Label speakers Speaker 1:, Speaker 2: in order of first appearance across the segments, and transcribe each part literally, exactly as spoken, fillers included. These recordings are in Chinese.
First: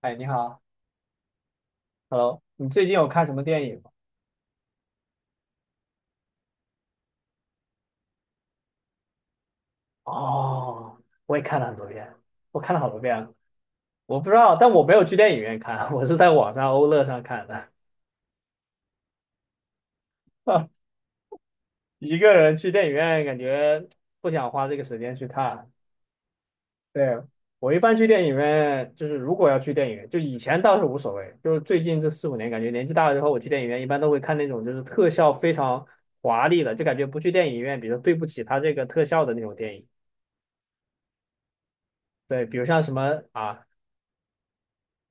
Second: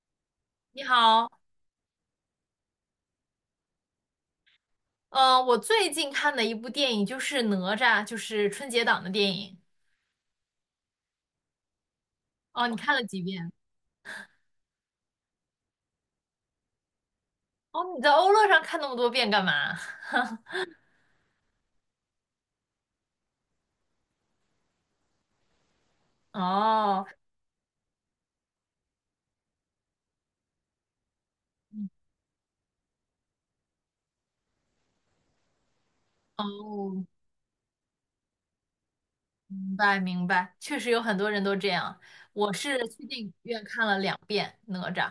Speaker 1: 哎，你好
Speaker 2: 你好，
Speaker 1: ，Hello，你最近有看什么电影吗？
Speaker 2: 呃，我最近看的一部电影就是《哪吒》，就是春节档的电影。
Speaker 1: 哦，我也看了很多遍。我
Speaker 2: 哦，
Speaker 1: 看
Speaker 2: 你
Speaker 1: 了好
Speaker 2: 看
Speaker 1: 多
Speaker 2: 了
Speaker 1: 遍
Speaker 2: 几
Speaker 1: 了，
Speaker 2: 遍？
Speaker 1: 我不知道，但我没有去电影院看，我是在网上欧乐上看的。
Speaker 2: 哦，你在欧乐上看那么多遍干嘛？
Speaker 1: 一个人去电影院，感觉不想花这个时间去看。
Speaker 2: 哦，
Speaker 1: 对，我一般去电影院，就是如果要去电影院，就以前倒是无所谓，就是最
Speaker 2: 嗯
Speaker 1: 近这四五年，感觉年纪大了之后，我去电影院一般都会看那种就是特效非常华丽的，就感
Speaker 2: 哦，
Speaker 1: 觉不去电影院，比如说对不起他这个特效的那种
Speaker 2: 明
Speaker 1: 电影。
Speaker 2: 白明白，确实有很多人都这样。
Speaker 1: 对，
Speaker 2: 我
Speaker 1: 比如
Speaker 2: 是
Speaker 1: 像什
Speaker 2: 去电
Speaker 1: 么
Speaker 2: 影院
Speaker 1: 啊
Speaker 2: 看了两遍《哪吒》，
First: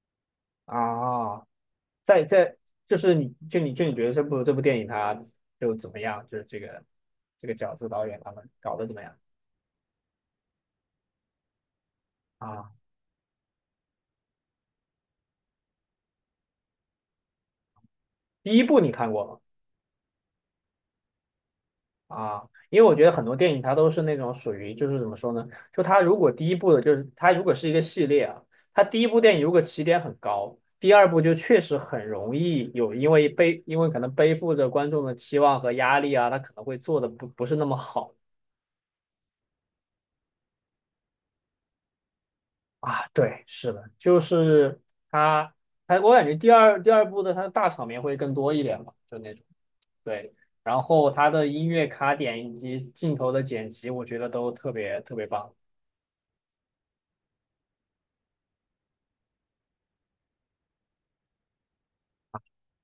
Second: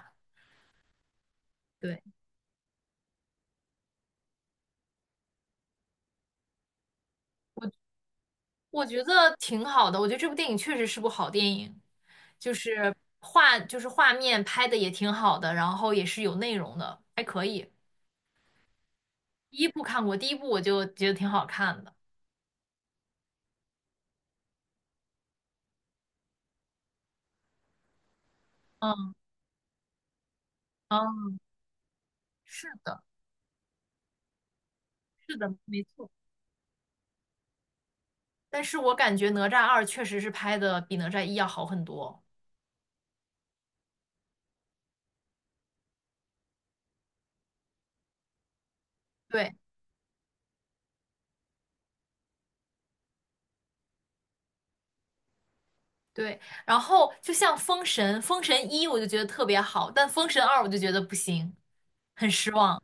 Speaker 1: 啊，
Speaker 2: 对，
Speaker 1: 在在就是你就你就你觉得这部这部电影它就怎么样？就是这个这个饺子
Speaker 2: 我
Speaker 1: 导演他们搞
Speaker 2: 我
Speaker 1: 的怎么
Speaker 2: 觉
Speaker 1: 样
Speaker 2: 得挺好的，我觉得这部电影确实是部好电影，就
Speaker 1: 啊？
Speaker 2: 是画就是画面拍的也挺好的，然后也是有内容的，还可以。
Speaker 1: 第一部你看过吗？
Speaker 2: 第一部看过，第一部我就觉得挺好看的。
Speaker 1: 啊，因为我觉得很多电影它都是那种属于就是怎么说呢？就它如果第一部的就是它如果是一个系列啊，它第一
Speaker 2: 嗯
Speaker 1: 部电影如果起点很高，第二部
Speaker 2: 嗯，
Speaker 1: 就确实很容
Speaker 2: 是
Speaker 1: 易有
Speaker 2: 的，
Speaker 1: 因为背因为可能背负着观众的
Speaker 2: 是
Speaker 1: 期
Speaker 2: 的，
Speaker 1: 望和
Speaker 2: 没
Speaker 1: 压
Speaker 2: 错。
Speaker 1: 力啊，它可能会做的不不是那么好。
Speaker 2: 但是我感觉哪吒二确实是拍的比哪吒一要好很多。
Speaker 1: 啊，对，是的，就是他，他，我感觉第二第二部的他的大场面会更多一点吧，就那种，
Speaker 2: 对
Speaker 1: 对，然后他的音乐卡点以及镜头的剪辑，我觉得都特别特别棒。
Speaker 2: 对，然后就像封神，封神一我就觉得特别好，但封神二我就觉得不行，很失望。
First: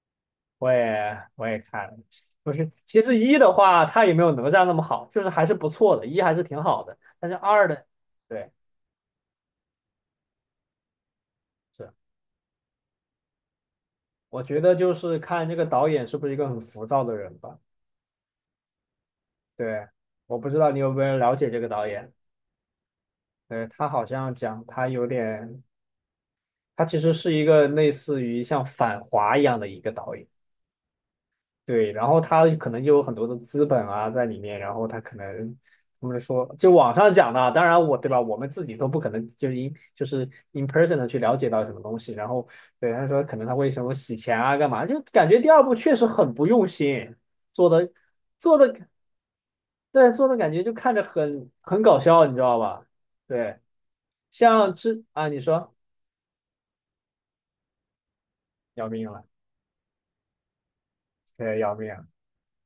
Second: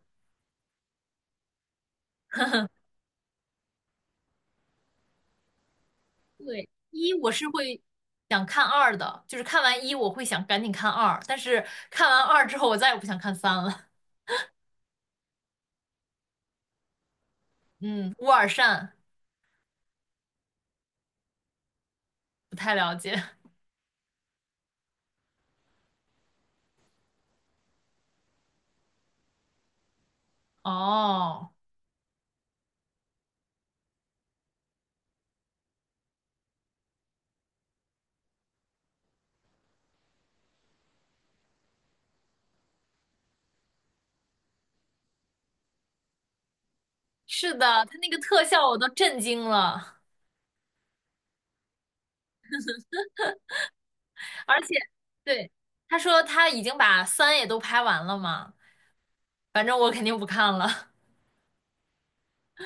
Speaker 1: 我也我也看了，不是，其实一的话，他也没有哪吒那么好，就是还是不错的，一还是挺
Speaker 2: 对，
Speaker 1: 好的，
Speaker 2: 一
Speaker 1: 但
Speaker 2: 我
Speaker 1: 是
Speaker 2: 是
Speaker 1: 二
Speaker 2: 会
Speaker 1: 的，
Speaker 2: 想
Speaker 1: 对，
Speaker 2: 看二的，就是看完一我会想赶紧看二，但是
Speaker 1: 是，
Speaker 2: 看完二之后我再也不想看三了。
Speaker 1: 我觉得就是看这个导演是不是一个很浮躁的人吧，
Speaker 2: 嗯，乌尔善
Speaker 1: 对。我不知道你有没有了解这个导演，
Speaker 2: 不太了解。
Speaker 1: 对，他好像讲他有点他其实是一个类似于像反华一样的一个导演，
Speaker 2: 哦。
Speaker 1: 对，然后他可能就有很多的资本啊在里面，然后他可能他们说，就网上讲的啊当然我对吧，我们自己都不可能就是 in 就是 in person 的去了解到什么东西，然后对他说可能他会什么洗钱啊干嘛，就感觉第二部确实很不用心
Speaker 2: 是
Speaker 1: 做
Speaker 2: 的，
Speaker 1: 的
Speaker 2: 他那个特
Speaker 1: 做
Speaker 2: 效我都
Speaker 1: 的
Speaker 2: 震惊了，
Speaker 1: 对做的感觉就看着很很搞笑，你知道吧？对，
Speaker 2: 而
Speaker 1: 像
Speaker 2: 且，
Speaker 1: 之啊你
Speaker 2: 对，
Speaker 1: 说
Speaker 2: 他说他已经把三也都拍完了嘛，
Speaker 1: 要命了，
Speaker 2: 反正我肯定不看了。
Speaker 1: 对要命了。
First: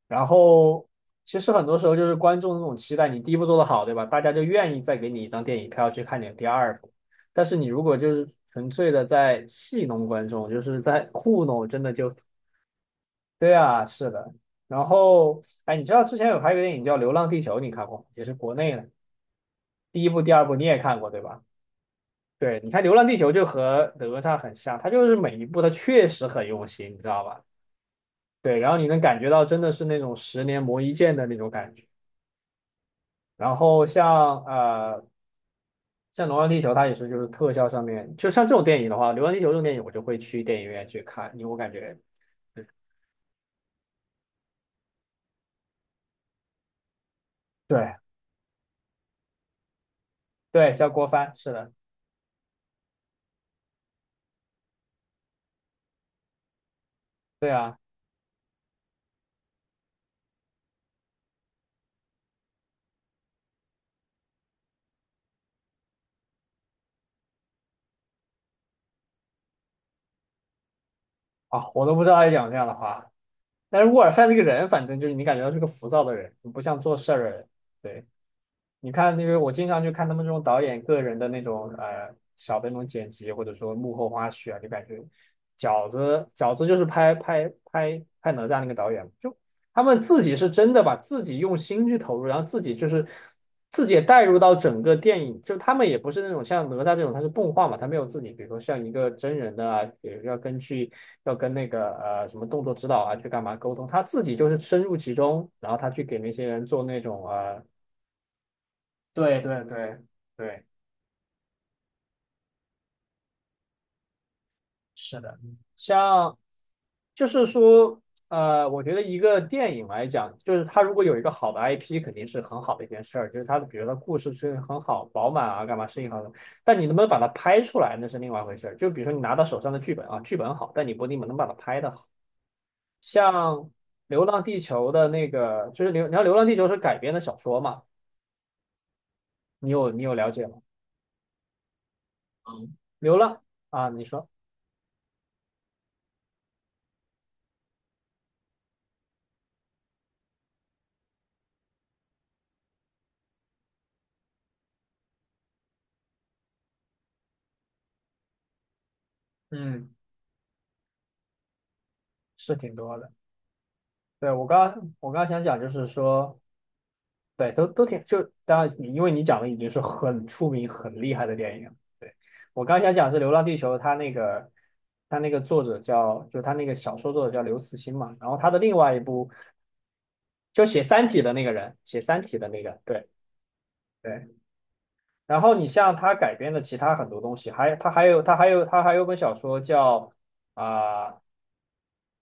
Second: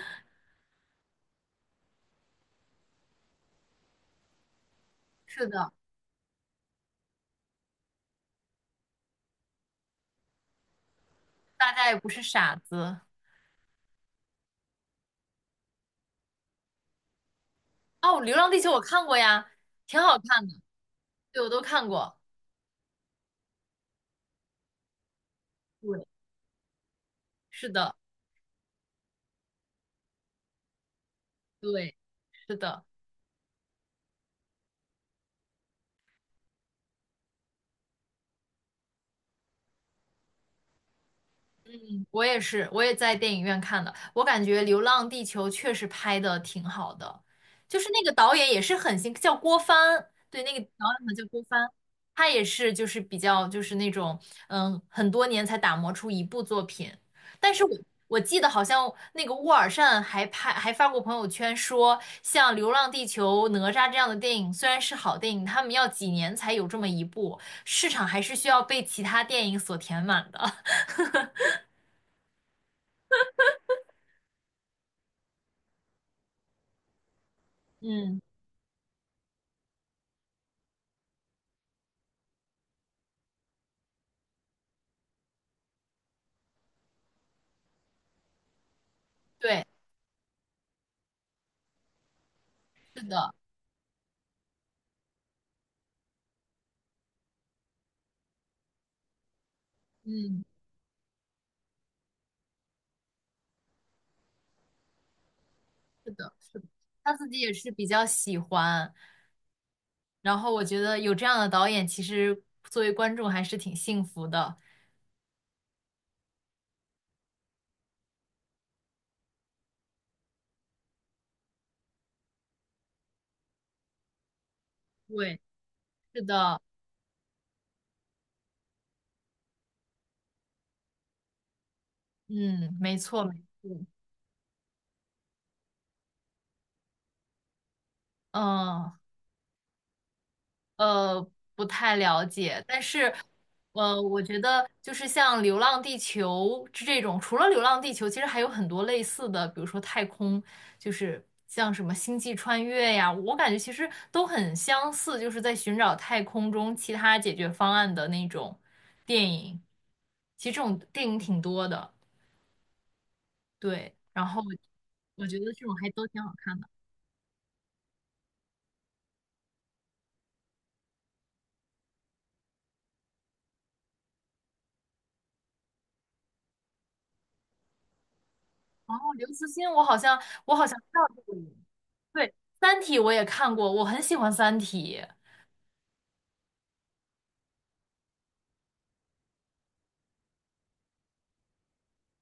Speaker 1: 然后其实很多时候就是观众那种期待，你第一部做的好，对吧？大家就愿意再给你一张
Speaker 2: 是
Speaker 1: 电影
Speaker 2: 的，
Speaker 1: 票去看你的第二部。但是你如果就是纯粹的在戏弄观众，就是在糊弄，
Speaker 2: 大
Speaker 1: 真
Speaker 2: 家
Speaker 1: 的
Speaker 2: 也不
Speaker 1: 就
Speaker 2: 是傻子。
Speaker 1: 对啊，是的。然后哎，你知道之前有拍一个电影叫《流浪地球》，你看过吗？
Speaker 2: 哦，
Speaker 1: 也是
Speaker 2: 《流浪
Speaker 1: 国
Speaker 2: 地球》
Speaker 1: 内
Speaker 2: 我
Speaker 1: 的，
Speaker 2: 看过呀，挺
Speaker 1: 第一
Speaker 2: 好
Speaker 1: 部、第
Speaker 2: 看
Speaker 1: 二
Speaker 2: 的，
Speaker 1: 部你也看过，对吧？
Speaker 2: 对，我都看过。
Speaker 1: 对，你看《流浪地球》就和哪吒很像，它就是每一部它
Speaker 2: 对，
Speaker 1: 确实很用心，你知道吧？
Speaker 2: 是的，
Speaker 1: 对，然后你能感觉到真的是那种十年磨一剑的那种感觉。
Speaker 2: 对，是的。
Speaker 1: 然后像呃像《流浪地球》，它也是就是特效上面，就像这种电影的话，《流浪地球》这种电影我就会去电影院去看，因为我感觉
Speaker 2: 我也是，我也在电影院看的。我感觉《流浪地球》确实拍的挺好的，就是
Speaker 1: 对，
Speaker 2: 那个导演也是很新，叫郭帆，对，那个导演
Speaker 1: 对叫
Speaker 2: 好
Speaker 1: 郭
Speaker 2: 像叫
Speaker 1: 帆，
Speaker 2: 郭
Speaker 1: 是
Speaker 2: 帆，
Speaker 1: 的，
Speaker 2: 他也是就是比较就是那种嗯很多年才打磨出一部作品。
Speaker 1: 对
Speaker 2: 但是我
Speaker 1: 啊，
Speaker 2: 我记得好像那个沃尔善还拍还发过朋友圈说，像《流浪地球》《哪吒》这样的电影虽然是好电影，他们要几年才有这么一部，市场还是需要被其他电影所填满的。
Speaker 1: 啊我都不知道他讲这样的话。但是沃尔善这个人，反正就是你感觉到是个浮躁的人，不像做事儿的人。对。
Speaker 2: 嗯，
Speaker 1: 你看那个，我经常去看他们这种导演个人的那种呃小的那种剪辑，或者说幕后花絮啊，就感觉饺子饺子就是拍拍拍拍哪吒那个导演，就
Speaker 2: 对。
Speaker 1: 他们自己是真的把自己用心去投入，然后自己就
Speaker 2: 是
Speaker 1: 是
Speaker 2: 的。
Speaker 1: 自己也带入到整个电影，就他们也不是那种像哪吒这种，它是动画嘛，他没有自己，比如说像一个真人的啊，比如要
Speaker 2: 嗯，
Speaker 1: 根据要跟那个呃什么动作指导啊去干嘛沟通，他自己就是深入其中，然后他去
Speaker 2: 是
Speaker 1: 给那
Speaker 2: 的，
Speaker 1: 些
Speaker 2: 是
Speaker 1: 人
Speaker 2: 的，
Speaker 1: 做那
Speaker 2: 他
Speaker 1: 种
Speaker 2: 自己也
Speaker 1: 呃。
Speaker 2: 是比较喜欢，
Speaker 1: 对对对
Speaker 2: 然后我
Speaker 1: 对，
Speaker 2: 觉得有这样的导演，其实作为观众还是挺幸福的。
Speaker 1: 是的，像就是说，呃，我觉得一个电影来讲，就是它如果有一个好的 I P，肯定是很好的一件事儿，就是它的，比如它故事是很好、饱
Speaker 2: 对，
Speaker 1: 满啊，干嘛适应好
Speaker 2: 是
Speaker 1: 的。
Speaker 2: 的，
Speaker 1: 但你能不能把它拍出来，那是另外一回事儿。就比如说你拿到手上的剧本啊，剧本好，但你不一定能把它拍的好。
Speaker 2: 嗯，没错，没
Speaker 1: 像
Speaker 2: 错，
Speaker 1: 《流浪地球》的那个，就是流，你看《流浪地球》是改编的小说嘛，
Speaker 2: 嗯，
Speaker 1: 你有你有了解吗？
Speaker 2: 呃，不太了解，
Speaker 1: 嗯，
Speaker 2: 但是，
Speaker 1: 流浪啊，
Speaker 2: 呃，
Speaker 1: 你
Speaker 2: 我
Speaker 1: 说，
Speaker 2: 觉得就是像《流浪地球》这种，除了《流浪地球》，其实还有很多类似的，比如说太空，就是像什么《星际穿越》呀，我感觉其实都很相似，就是在寻找太空中其他解决方案的那种电影。
Speaker 1: 嗯，
Speaker 2: 其实这种电影挺多的，
Speaker 1: 是挺多的。
Speaker 2: 对。然
Speaker 1: 对，
Speaker 2: 后
Speaker 1: 我刚刚我刚
Speaker 2: 我
Speaker 1: 刚
Speaker 2: 觉
Speaker 1: 想
Speaker 2: 得
Speaker 1: 讲，
Speaker 2: 这
Speaker 1: 就
Speaker 2: 种
Speaker 1: 是
Speaker 2: 还都挺好
Speaker 1: 说，
Speaker 2: 看的。
Speaker 1: 对，都都挺，就当然你因为你讲的已经是很出名、很厉害的电影了对，我刚刚想讲是《流浪地球》，它那个它那个作者叫，就它那个小说作者叫刘慈欣嘛，然后他的另外
Speaker 2: 然
Speaker 1: 一
Speaker 2: 后刘
Speaker 1: 部
Speaker 2: 慈欣，我好像我好
Speaker 1: 就
Speaker 2: 像
Speaker 1: 写
Speaker 2: 知道
Speaker 1: 《三体》
Speaker 2: 这个
Speaker 1: 的那个
Speaker 2: 人。
Speaker 1: 人，写《三
Speaker 2: 对，
Speaker 1: 体》的那个，
Speaker 2: 《三体》
Speaker 1: 对
Speaker 2: 我也看过，我很喜
Speaker 1: 对。
Speaker 2: 欢《三体》。
Speaker 1: 然后你像他改编的其他很多东西，还他还有他还有他还有本小说叫啊、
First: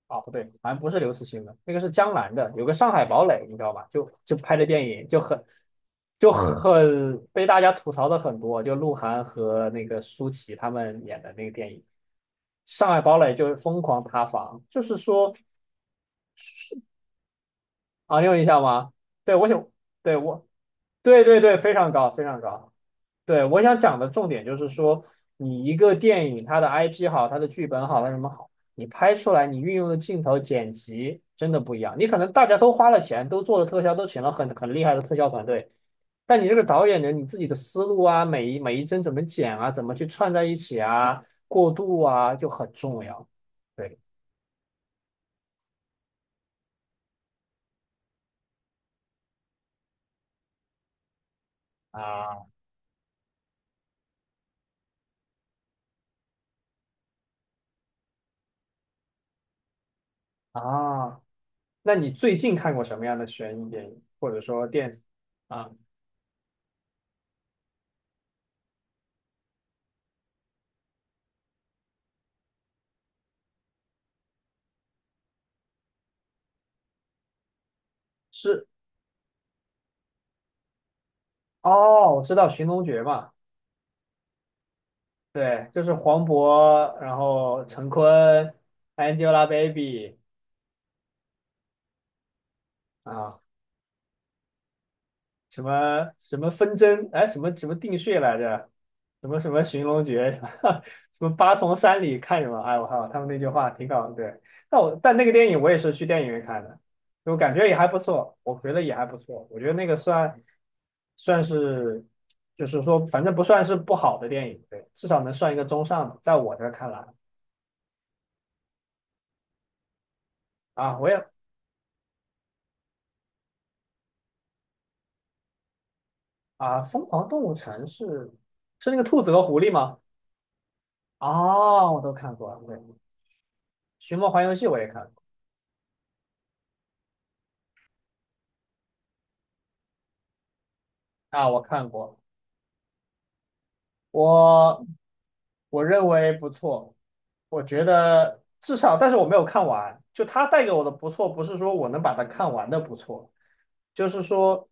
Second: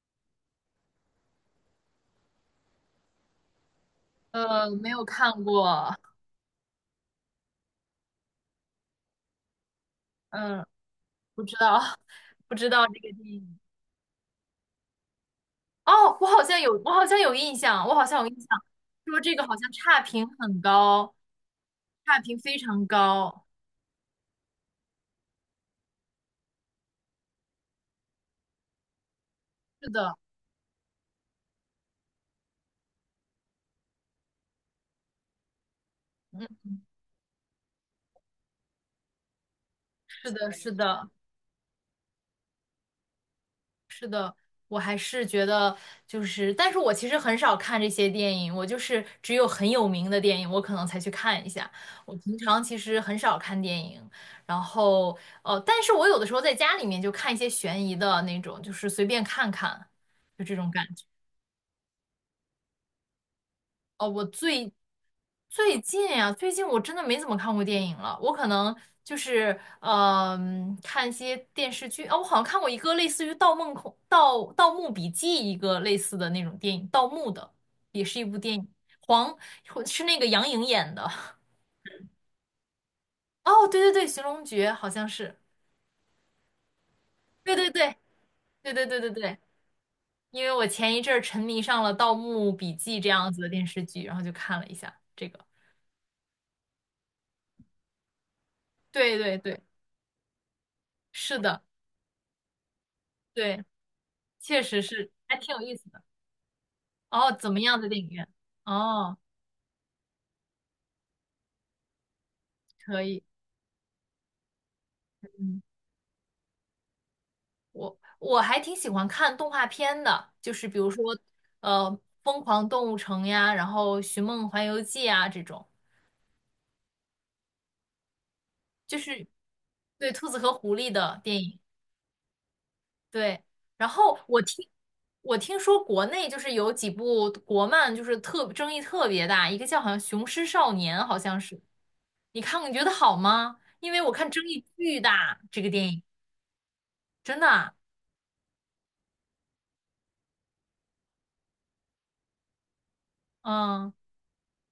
Speaker 1: 啊，不对，好像不是刘慈欣的，那个是江南的，有个《上海堡垒》，你知道吧？就就拍的
Speaker 2: 呃，
Speaker 1: 电
Speaker 2: 没有
Speaker 1: 影就
Speaker 2: 看
Speaker 1: 很
Speaker 2: 过，
Speaker 1: 就很被大家吐槽的很多，就鹿晗和那个舒淇
Speaker 2: 嗯，
Speaker 1: 他们演的
Speaker 2: 不
Speaker 1: 那个
Speaker 2: 知
Speaker 1: 电
Speaker 2: 道，
Speaker 1: 影。
Speaker 2: 不知道
Speaker 1: 上
Speaker 2: 这个
Speaker 1: 海堡
Speaker 2: 电
Speaker 1: 垒就是
Speaker 2: 影。
Speaker 1: 疯狂塌房，就是说
Speaker 2: 哦，我好像有，我好像有印象，我好像
Speaker 1: 啊，你
Speaker 2: 有印
Speaker 1: 有印
Speaker 2: 象，
Speaker 1: 象吗？
Speaker 2: 说这
Speaker 1: 对，
Speaker 2: 个
Speaker 1: 我
Speaker 2: 好
Speaker 1: 想，
Speaker 2: 像差
Speaker 1: 对
Speaker 2: 评
Speaker 1: 我，
Speaker 2: 很高，
Speaker 1: 对对对，非常高，
Speaker 2: 差
Speaker 1: 非
Speaker 2: 评
Speaker 1: 常
Speaker 2: 非
Speaker 1: 高。
Speaker 2: 常高。
Speaker 1: 对，我想讲的重点就是说，你一个电影，它的 I P 好，它的剧本好，它什么好，你拍出来，你运用
Speaker 2: 是
Speaker 1: 的
Speaker 2: 的，
Speaker 1: 镜头、剪辑真的不一样。你可能大家都花了钱，都做了特效，都请了很很厉害的特效团队，但
Speaker 2: 嗯，
Speaker 1: 你这个导演呢，你自己的思路啊，每一每一帧怎么剪啊，怎么去
Speaker 2: 是
Speaker 1: 串在
Speaker 2: 的，
Speaker 1: 一
Speaker 2: 是
Speaker 1: 起
Speaker 2: 的。
Speaker 1: 啊，过渡啊，就很重要。对
Speaker 2: 我还是觉得就是，但是我其实很少看这些电影，我就是只有很有名的电影，我可能才去看一下。我平
Speaker 1: 啊
Speaker 2: 常其实很少看电影，然后呃，但是我有的时候在家里面就看一些悬疑的那种，就是随便看看，就这种感觉。
Speaker 1: 啊，那你最近看过什么样的悬疑电影，
Speaker 2: 哦，我
Speaker 1: 或者说
Speaker 2: 最
Speaker 1: 电视啊？
Speaker 2: 最近呀、最近我真的没怎么看过电影了。我可能就是嗯、看一些电视剧啊。我好像看过一个类似于《盗梦空》《盗盗墓笔记》一个类似的那种电影，盗墓的，也是一部电
Speaker 1: 是
Speaker 2: 影，黄是那个杨颖演的。
Speaker 1: 哦，我知道《寻龙诀》嘛。
Speaker 2: 哦，对对对，《寻龙诀》好像是，
Speaker 1: 对，就是黄渤，然
Speaker 2: 对
Speaker 1: 后
Speaker 2: 对
Speaker 1: 陈
Speaker 2: 对
Speaker 1: 坤
Speaker 2: 对对对对对。
Speaker 1: ，Angelababy
Speaker 2: 因为我前一阵儿沉迷上了《盗墓笔记》这样
Speaker 1: 啊，
Speaker 2: 子的电视剧，然后就看了一下这个。
Speaker 1: 什么什么纷争，哎，什么什么定穴来着，
Speaker 2: 对
Speaker 1: 什
Speaker 2: 对
Speaker 1: 么什
Speaker 2: 对，
Speaker 1: 么寻龙诀，什么什么
Speaker 2: 是
Speaker 1: 八
Speaker 2: 的，
Speaker 1: 重山里看什么，哎，我靠，他们那句
Speaker 2: 对，
Speaker 1: 话挺搞，对。
Speaker 2: 确
Speaker 1: 但
Speaker 2: 实
Speaker 1: 我
Speaker 2: 是，
Speaker 1: 但那个
Speaker 2: 还
Speaker 1: 电
Speaker 2: 挺
Speaker 1: 影
Speaker 2: 有
Speaker 1: 我
Speaker 2: 意
Speaker 1: 也
Speaker 2: 思。
Speaker 1: 是
Speaker 2: 的。
Speaker 1: 去电影院看的，
Speaker 2: 哦，
Speaker 1: 我
Speaker 2: 怎
Speaker 1: 感
Speaker 2: 么
Speaker 1: 觉也
Speaker 2: 样
Speaker 1: 还
Speaker 2: 的
Speaker 1: 不
Speaker 2: 电影院？
Speaker 1: 错，我觉得也还
Speaker 2: 哦，
Speaker 1: 不错，我觉得那个算算是，就是
Speaker 2: 可
Speaker 1: 说
Speaker 2: 以，
Speaker 1: 反正不算是不好的电影，对，至少能算一
Speaker 2: 嗯，
Speaker 1: 个中上的，在我这儿看来
Speaker 2: 我我还挺喜欢看动画片的，就是比如
Speaker 1: 啊，我
Speaker 2: 说，
Speaker 1: 也
Speaker 2: 呃，《疯狂动物城》呀，然后《寻梦环游记》啊这种，
Speaker 1: 啊，《疯狂动物城》是是
Speaker 2: 就
Speaker 1: 那个兔
Speaker 2: 是
Speaker 1: 子和狐狸吗？
Speaker 2: 对兔子和狐狸的电影。
Speaker 1: 啊，我都看过，对，
Speaker 2: 对，然后
Speaker 1: 《寻梦
Speaker 2: 我
Speaker 1: 环游记》
Speaker 2: 听
Speaker 1: 我也看过
Speaker 2: 我听说国内就是有几部国漫，就是特争议特别大，一个叫好像《雄狮少年》，好像
Speaker 1: 啊，
Speaker 2: 是，
Speaker 1: 我看过，
Speaker 2: 你看过你觉得好吗？因为我看争议
Speaker 1: 我。
Speaker 2: 巨大，这个
Speaker 1: 我
Speaker 2: 电影
Speaker 1: 认为不错，
Speaker 2: 真的
Speaker 1: 我
Speaker 2: 啊
Speaker 1: 觉得至少，但是我没有看完。就它带给我的不错，不是说我能把它看完的不错，
Speaker 2: 嗯。
Speaker 1: 就是说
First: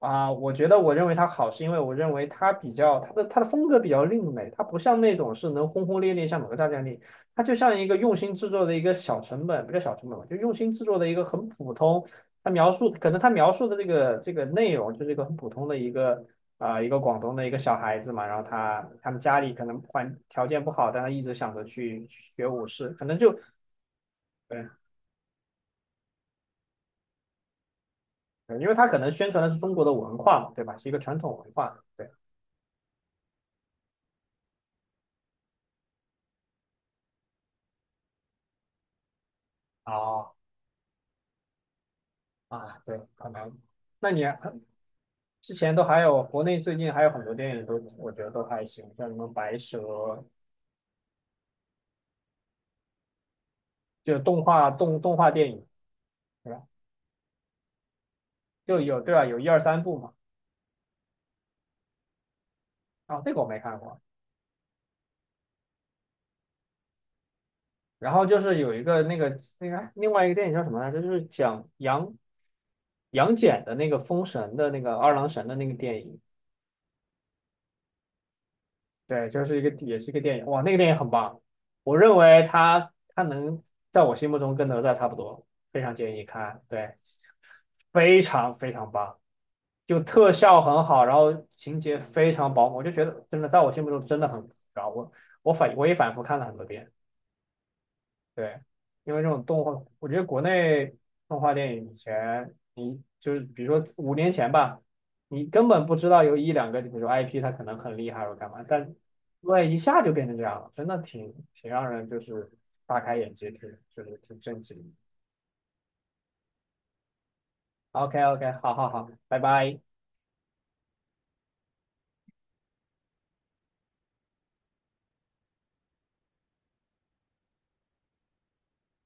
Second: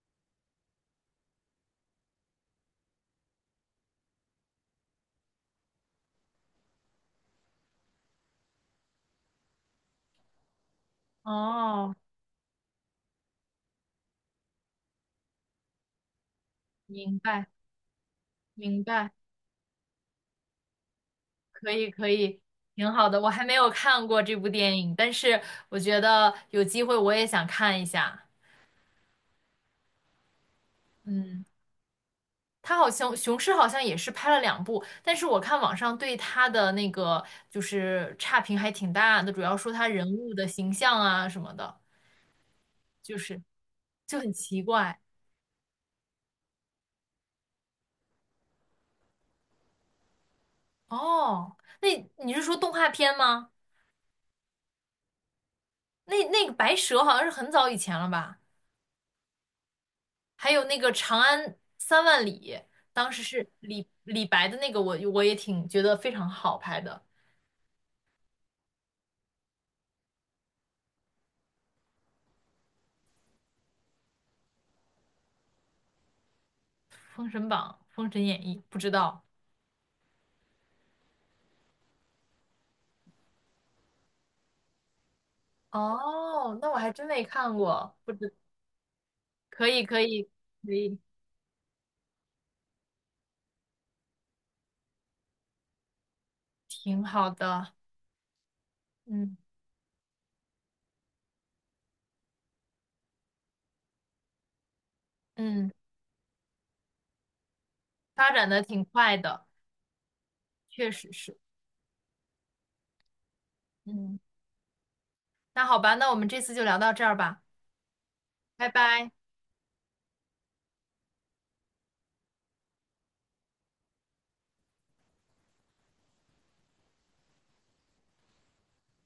Speaker 1: 啊、我觉得我认为它好，是因为我认为它比较它的它的风格比较另类，它不像那种是能轰轰烈烈像哪个大战力，它就像一个用心制作的一个小成本，不叫小成本吧，就用心制作的一个很普
Speaker 2: 哦，
Speaker 1: 通。它描述可能它描述的这个这个内容就是一个很普通的一个啊，一个
Speaker 2: 明
Speaker 1: 广东
Speaker 2: 白，
Speaker 1: 的一个小孩子嘛，然后
Speaker 2: 明
Speaker 1: 他他
Speaker 2: 白，
Speaker 1: 们家里可能环条件不好，但他一直想着
Speaker 2: 可以，
Speaker 1: 去
Speaker 2: 可以，
Speaker 1: 学武士，
Speaker 2: 挺
Speaker 1: 可
Speaker 2: 好
Speaker 1: 能
Speaker 2: 的。我
Speaker 1: 就
Speaker 2: 还没有看过这部
Speaker 1: 对，
Speaker 2: 电影，但是我觉得有机会我也想看一下。
Speaker 1: 对因为他可能宣传的是中国的文化嘛，对吧？是一个传统
Speaker 2: 嗯，
Speaker 1: 文化，对，
Speaker 2: 他好像雄狮好像也是拍了两部，但是我看网上对他的那个就是差评还挺大的，主要说他人物
Speaker 1: 哦
Speaker 2: 的形象啊什么的，
Speaker 1: 啊，对，
Speaker 2: 就
Speaker 1: 可
Speaker 2: 是
Speaker 1: 能。那
Speaker 2: 就
Speaker 1: 你
Speaker 2: 很奇怪。
Speaker 1: 之前都还有国内最近还有很多电影都，我觉得都还行，像什么白蛇，
Speaker 2: 哦，那你是说动画片吗？
Speaker 1: 就动画动动画电影，
Speaker 2: 那那个
Speaker 1: 对吧？
Speaker 2: 白蛇好像是很早以前了吧？
Speaker 1: 就有对吧？有一二三部嘛，
Speaker 2: 还有那个《长安三万里》，当
Speaker 1: 啊、
Speaker 2: 时
Speaker 1: 这个我
Speaker 2: 是
Speaker 1: 没看
Speaker 2: 李
Speaker 1: 过。
Speaker 2: 李白的那个我，我也挺觉得非常好拍的，
Speaker 1: 然后就是有一个那个那个另外一个电影叫什么来着？就是讲羊。杨戬的那个封神的那个二郎神的那个电影，
Speaker 2: 《封神榜》《封神演义》，不知道
Speaker 1: 对，就是一个也是一个电影，哇，那个电影很棒，我认为他他能在我心目中跟哪吒差不多，非常建议
Speaker 2: 哦，
Speaker 1: 看，
Speaker 2: 那我还
Speaker 1: 对，
Speaker 2: 真没看过，不
Speaker 1: 非
Speaker 2: 知
Speaker 1: 常非常棒，
Speaker 2: 可以，可
Speaker 1: 就
Speaker 2: 以，
Speaker 1: 特效
Speaker 2: 可
Speaker 1: 很
Speaker 2: 以，
Speaker 1: 好，然后情节非常饱满，我就觉得真的在我心目中真的很高，我我反我也反复看了很多遍，
Speaker 2: 挺好的，
Speaker 1: 对，因为这
Speaker 2: 嗯
Speaker 1: 种动画，我觉得国内动画电影以前，你就是比如说五年前吧，你根
Speaker 2: 嗯，
Speaker 1: 本不知道有一两个，比如说 I P，它可能很厉害
Speaker 2: 发
Speaker 1: 或者
Speaker 2: 展
Speaker 1: 干
Speaker 2: 的
Speaker 1: 嘛，
Speaker 2: 挺
Speaker 1: 但
Speaker 2: 快的，
Speaker 1: 对一下就变成这样了，真
Speaker 2: 确
Speaker 1: 的
Speaker 2: 实
Speaker 1: 挺
Speaker 2: 是，
Speaker 1: 挺让人就是大开眼界，挺就
Speaker 2: 嗯，
Speaker 1: 是挺震惊。
Speaker 2: 那好吧，那我们这次就聊到这儿吧，
Speaker 1: OK OK，
Speaker 2: 拜
Speaker 1: 好好
Speaker 2: 拜。
Speaker 1: 好，拜拜。